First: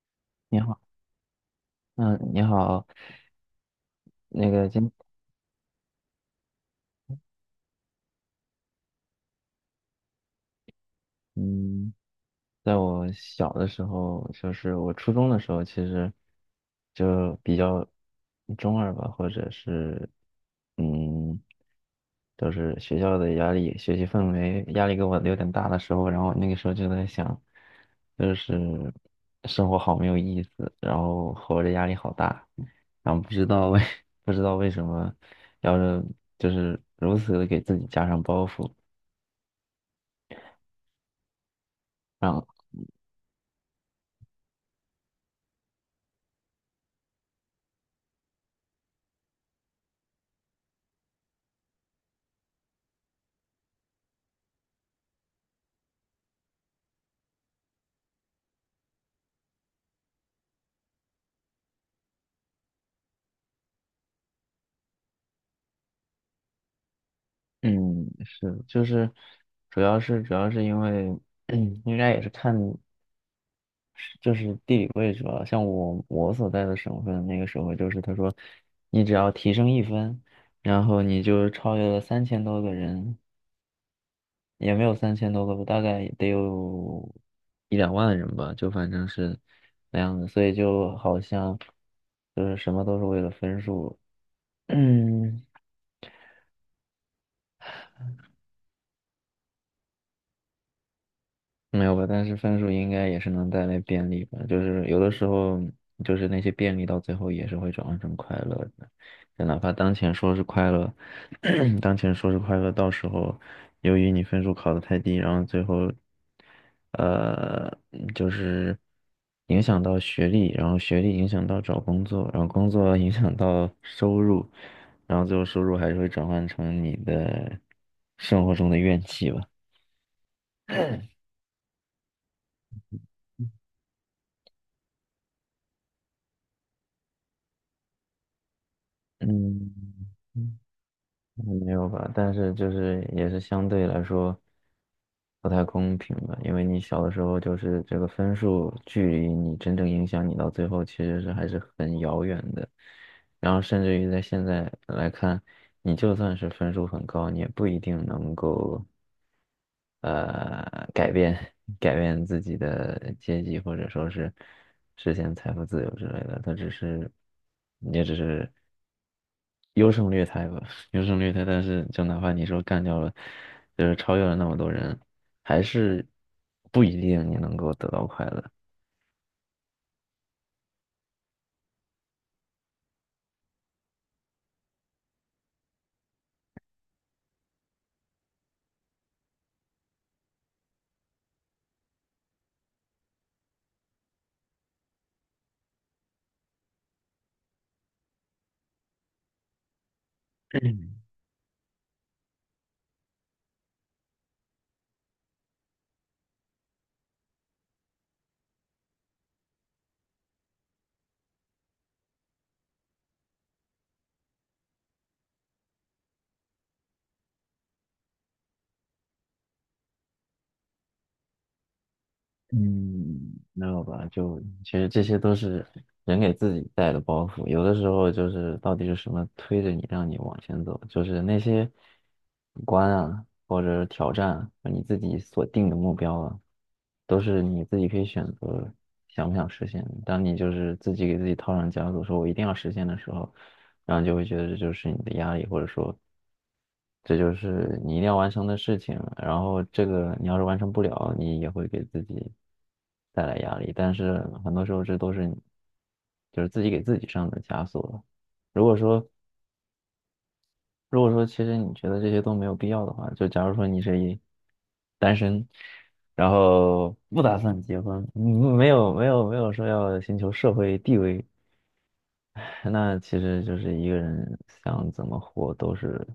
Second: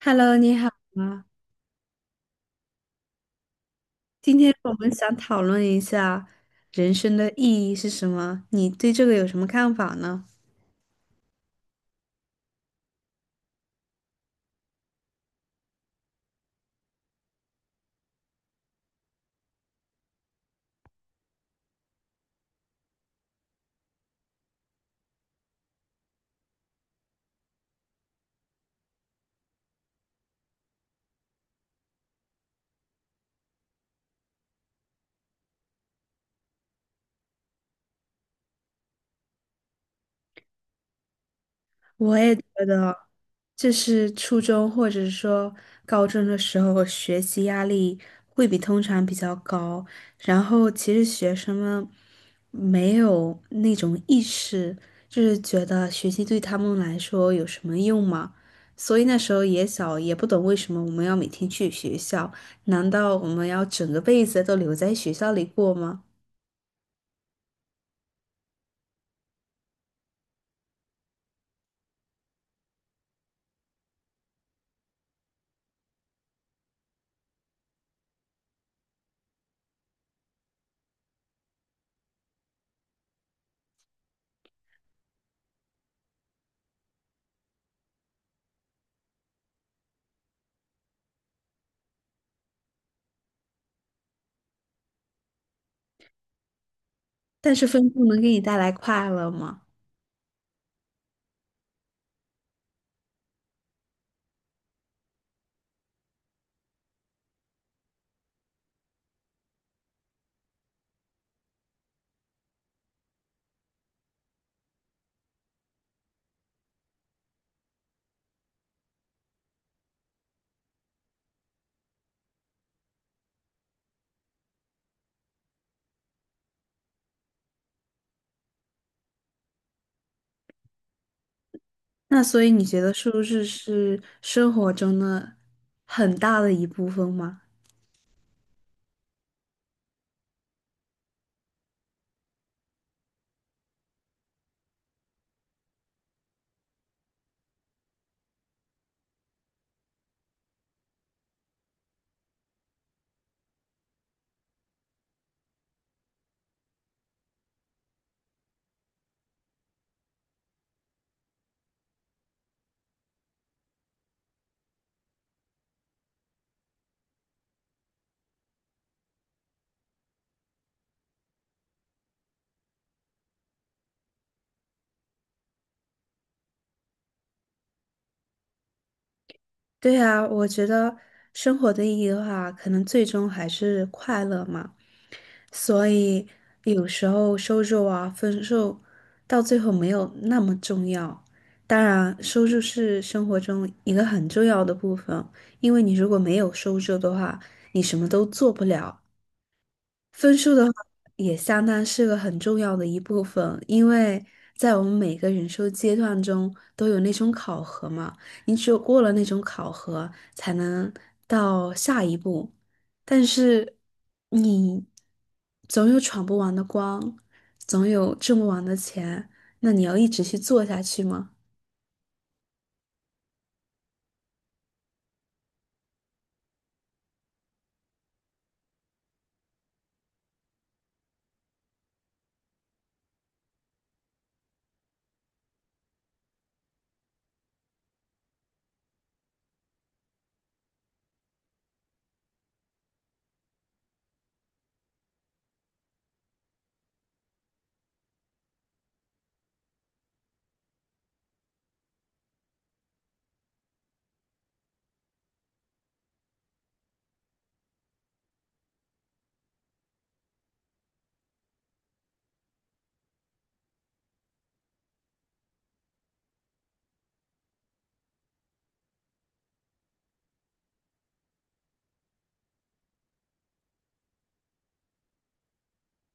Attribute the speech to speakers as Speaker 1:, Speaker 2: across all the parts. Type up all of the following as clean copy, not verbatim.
Speaker 1: Hello，你
Speaker 2: 你
Speaker 1: 好
Speaker 2: 好，
Speaker 1: 啊！
Speaker 2: 嗯，你好，
Speaker 1: 今
Speaker 2: 那
Speaker 1: 天
Speaker 2: 个
Speaker 1: 我
Speaker 2: 今，
Speaker 1: 们想讨论一下人生的意义是什么？你对这个有什么看法呢？
Speaker 2: 嗯，在我小的时候，就是我初中的时候，其实就比较中二吧，或者是，嗯，就是学校的压力、学习氛围压力给我有点大的时候，然后那个时候就在想，就是生活好没有意思，然后活着压力好大，然后不知道为 不知道为什么要是就是如此的给自己加上包袱。
Speaker 1: 我也觉
Speaker 2: 啊，
Speaker 1: 得，就是初中或者说高中的时候，学习压力会比通常比较高。然后，其实学生们没有那种意识，就是觉得学习对他们来说有什么用嘛。所以那时候也小，也不懂为什么我们要每天去学校。难道我们要整个辈子都留在学校里过吗？
Speaker 2: 嗯，是，就是，主要是因为，应该也是看，就是地理位置吧。像我所在的省份，那个时候就是他说，你只要提升1分，然后你就超越了三千多个人，也没有三千多个吧，大概得有一两万人吧，就反正是那样的。所以就好像就是什么都是为了分数，嗯。
Speaker 1: 但是分数能给你带来快乐吗？
Speaker 2: 没有吧，但是分数应该也是能带来便利吧。就是有的时候，就是那些便利到最后也是会转换成快乐的。就哪怕当前说是快乐，当前说是快乐，到时候由于你分数考得太低，然后最后，呃，就是影响到学历，然后学历影响到找工作，然后工作影响到收入，然后最后收入还是会转换成你的生活中的怨气吧。
Speaker 1: 那所以你觉得收入是生活中的很大的一部分吗？
Speaker 2: 嗯。嗯没有吧？但是就是也是相对来说不太公平吧，因为你小的时候就是这个分数距离你真正影响你到最后其实是还是很遥远的，然后甚至于在现在来看，你就算是分数很高，你也不一定能够。呃改变改变自己的阶级，或者说是实现财富自由之类的，他只是也只是优胜劣汰吧，优胜劣汰。但是就哪怕你说干掉了，就是超越了那么多人，还是不一定你能够得到快乐。
Speaker 1: 对啊，我觉得生活的意义的话，可能最终还是快乐嘛。所以有时候收入啊、分数到最后没有那么重要。当然，收入是生活中一个很重要的部分，因为你如果没有收入的话，你什么都做不了。分数的话，也相当是个很重要的一部分，因为在我们每个人生阶段中都有那种考核嘛，你只有过了那种考核，才能到下一步。但是你总有闯不完的关，总有挣不完的钱，那你要一直去做下去吗？
Speaker 2: 嗯，没有吧？就其实这些都是人给自己带的包袱，有的时候就是到底是什么推着你让你往前走，就是那些关啊，或者是挑战啊你自己所定的目标啊，都是你自己可以选择想不想实现的当你就是自己给自己套上枷锁，说我一定要实现的时候，然后就会觉得这就是你的压力，或者说这就是你一定要完成的事情。然后这个你要是完成不了，你也会给自己带来压力。但是很多时候这都是你就是自己给自己上的枷锁了如果说如果说其实你觉得这些都没有必要的话，就假如说你是一单身，然后不打算结婚，没有说要寻求社会地位 那其实就是一个人想怎么活都是，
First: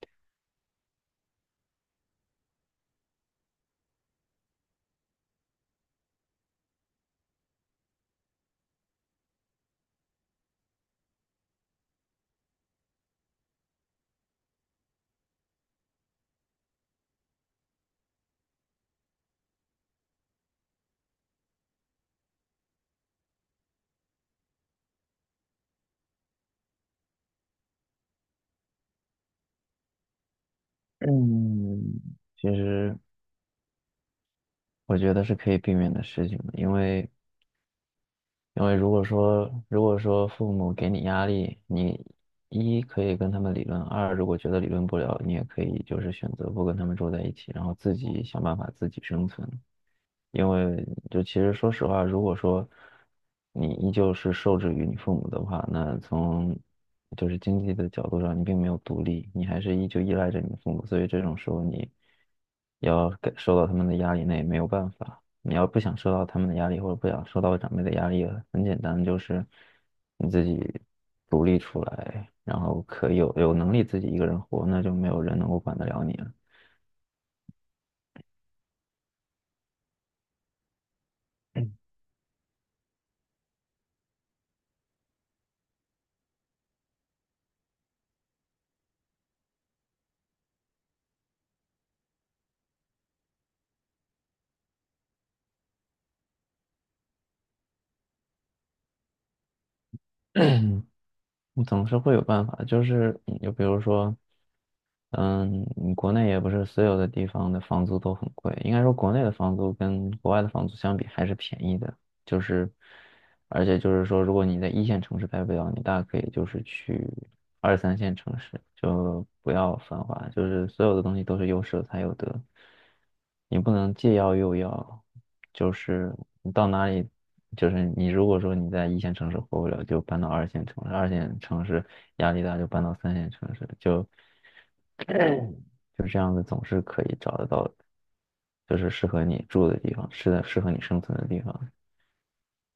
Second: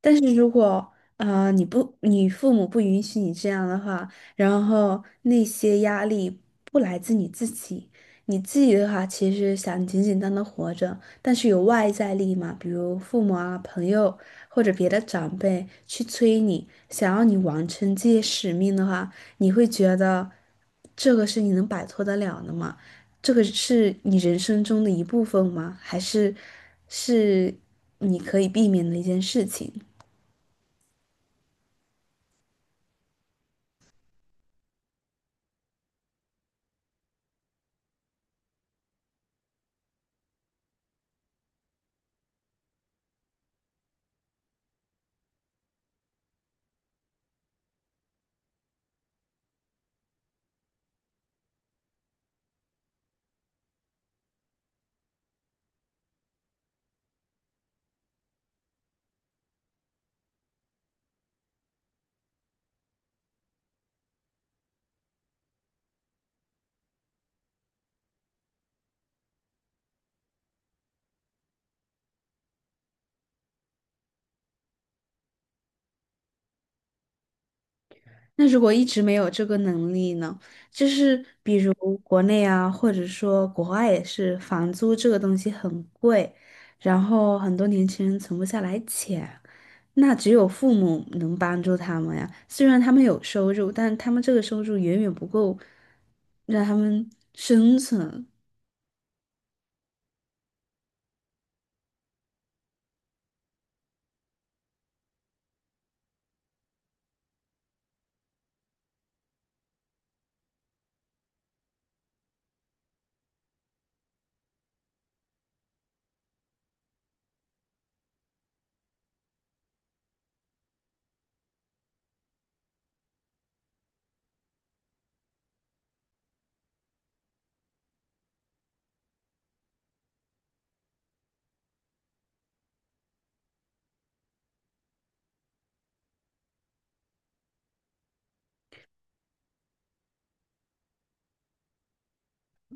Speaker 1: 但是如果你父母不允许你这样的话，然后那些压力不来自你自己，你自己的话其实想简简单单活着，但是有外在力嘛，比如父母啊、朋友或者别的长辈去催你，想要你完成这些使命的话，你会觉得这个是你能摆脱得了的吗？这个是你人生中的一部分吗？还是是你可以避免的一件事情？
Speaker 2: 嗯，其实我觉得是可以避免的事情的因为因为如果说父母给你压力，你一可以跟他们理论，二如果觉得理论不了，你也可以就是选择不跟他们住在一起，然后自己想办法自己生存。因为就其实说实话，如果说你依旧是受制于你父母的话，那从就是经济的角度上，你并没有独立，你还是依旧依赖着你的父母，所以这种时候你要感受到他们的压力，那也没有办法。你要不想受到他们的压力，或者不想受到长辈的压力，很简单，就是你自己独立出来，然后可以有能力自己一个人活，那就没有人能够管得了你了。
Speaker 1: 那如果一直没有这个能力呢？就是比如国内啊，或者说国外也是，房租这个东西很贵，然后很多年轻人存不下来钱，那只有父母能帮助他们呀。虽然他们有收入，但他们这个收入远远不够让他们生存。
Speaker 2: 我总是会有办法，就是就比如说，嗯，国内也不是所有的地方的房租都很贵，应该说国内的房租跟国外的房租相比还是便宜的，就是。而且就是说，如果你在一线城市待不了，你大可以就是去二三线城市，就不要繁华，就是所有的东西都是有舍才有得，你不能既要又要，就是你到哪里，就是你如果说你在一线城市活不了，就搬到二线城市，二线城市压力大就搬到三线城市，就 就这样子总是可以找得到，就是适合你住的地方，适合你生存的地方。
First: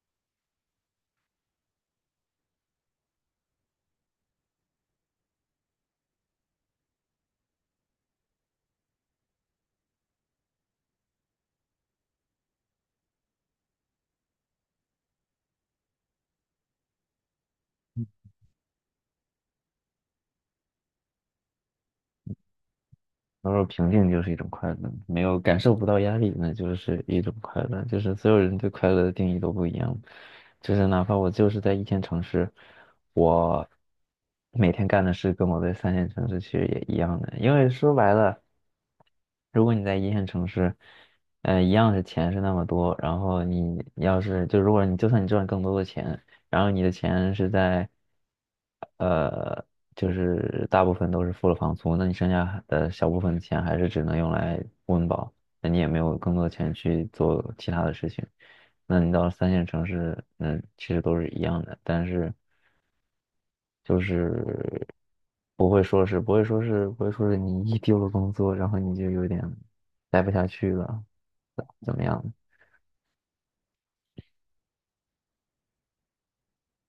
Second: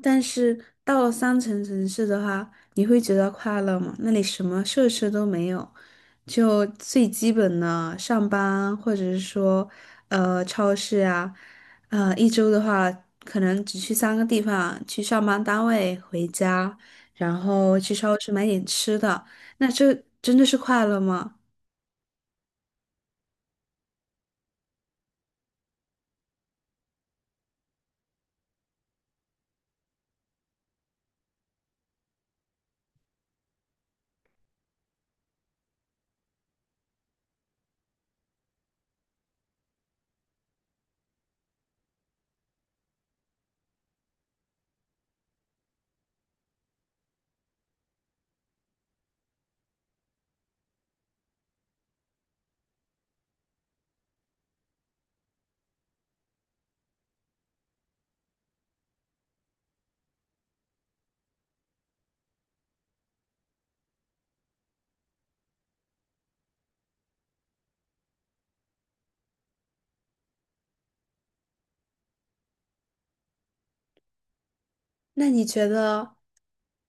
Speaker 1: 但是到了三层城市的话，你会觉得快乐吗？那里什么设施都没有，就最基本的上班，或者是说，超市啊，一周的话，可能只去三个地方：去上班单位、回家，然后去超市买点吃的。那这真的是快乐吗？
Speaker 2: 他说平静就是一种快乐，没有感受不到压力，那就是一种快乐。就是所有人对快乐的定义都不一样，就是哪怕我就是在一线城市，我每天干的事跟我在三线城市其实也一样的，因为说白了。如果你在一线城市，一样是钱是那么多，然后你要是就如果你就算你赚更多的钱，然后你的钱是在，呃，就是大部分都是付了房租，那你剩下的小部分的钱还是只能用来温饱，那你也没有更多的钱去做其他的事情。那你到三线城市，那其实都是一样的，但是就是不会说是你一丢了工作，然后你就有点待不下去了，怎么样？
Speaker 1: 那你觉得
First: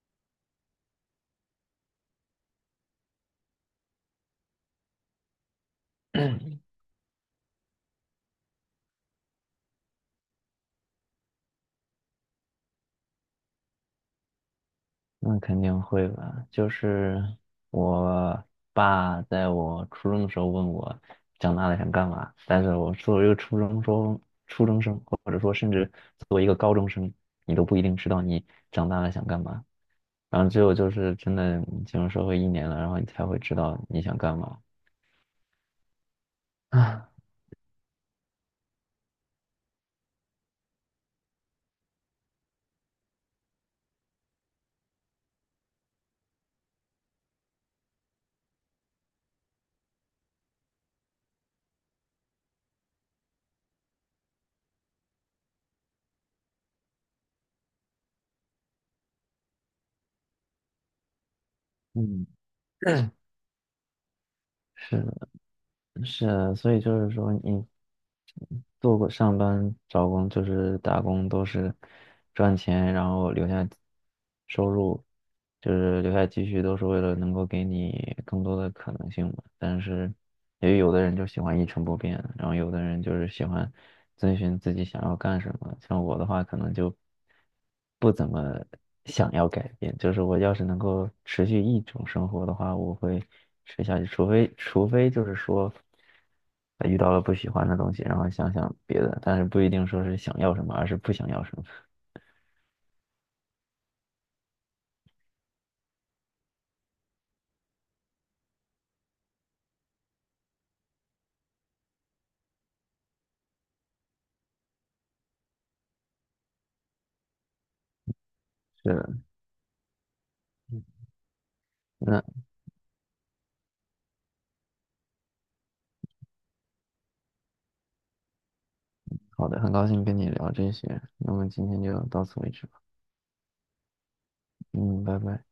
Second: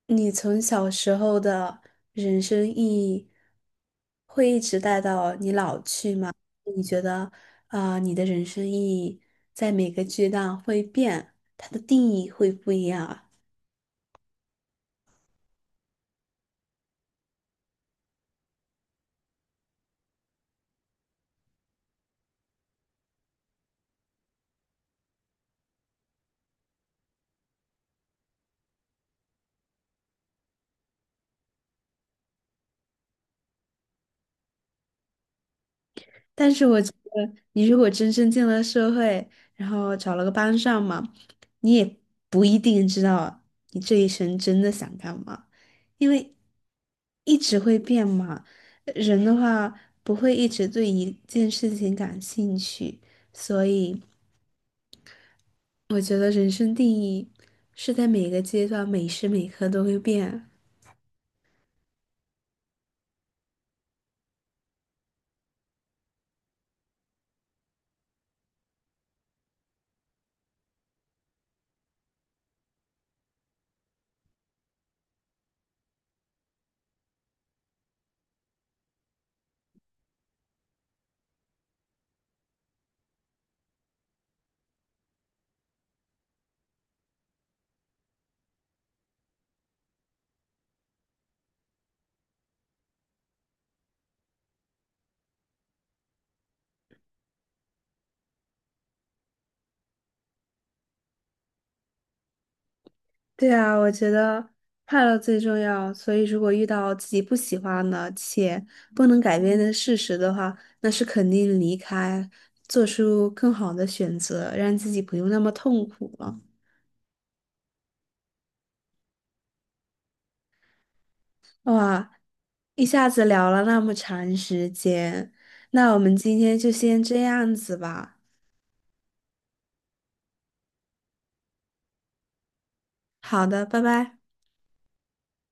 Speaker 1: 你从小时候的人生意义会一直带到你老去吗？你觉得，啊，你的人生意义在每个阶段会变，它的定义会不一样啊？
Speaker 2: 那肯定会吧。就是我爸在我初中的时候问我长大了想干嘛，但是我作为一个初中生，或者说甚至作为一个高中生，你都不一定知道你长大了想干嘛。然后只有就是真的你进入社会1年了，然后你才会知道你想干嘛。
Speaker 1: 但是我觉
Speaker 2: 啊，
Speaker 1: 得，你如果真正进了社会，然后找了个班上嘛，你也不一定知道你这一生真的想干嘛，因为一直会变嘛。人的话不会一直对一件事情感兴趣，所以我觉得人生定义是在每个阶段、每时每刻都会变。
Speaker 2: 嗯，是的，是的，所以就是说你做过上班、找工就是打工，都是赚钱，然后留下收入，就是留下积蓄，都是为了能够给你更多的可能性嘛。但是，也有的人就喜欢一成不变，然后有的人就是喜欢遵循自己想要干什么。像我的话，可能就不怎么想要改变，就是我要是能够持续一种生活的话，我会持下去，除非就是说。他遇到了不喜欢的东西，然后想想别的，但是不一定说是想要什么，而是不想要什么。
Speaker 1: 对啊，我觉得快乐最重要。所以，如果遇到自己不喜欢的且不能改变的事实的话，那是肯定离开，做出更好的选择，让自己不用那么痛苦了。
Speaker 2: 是的，
Speaker 1: 哇，
Speaker 2: 那
Speaker 1: 一下子聊了那么长时间，那我们今天就先这样子吧。
Speaker 2: 好的，很高兴跟你聊这些，那么今天就到此为止吧。
Speaker 1: 好的，拜拜。
Speaker 2: 嗯，拜拜。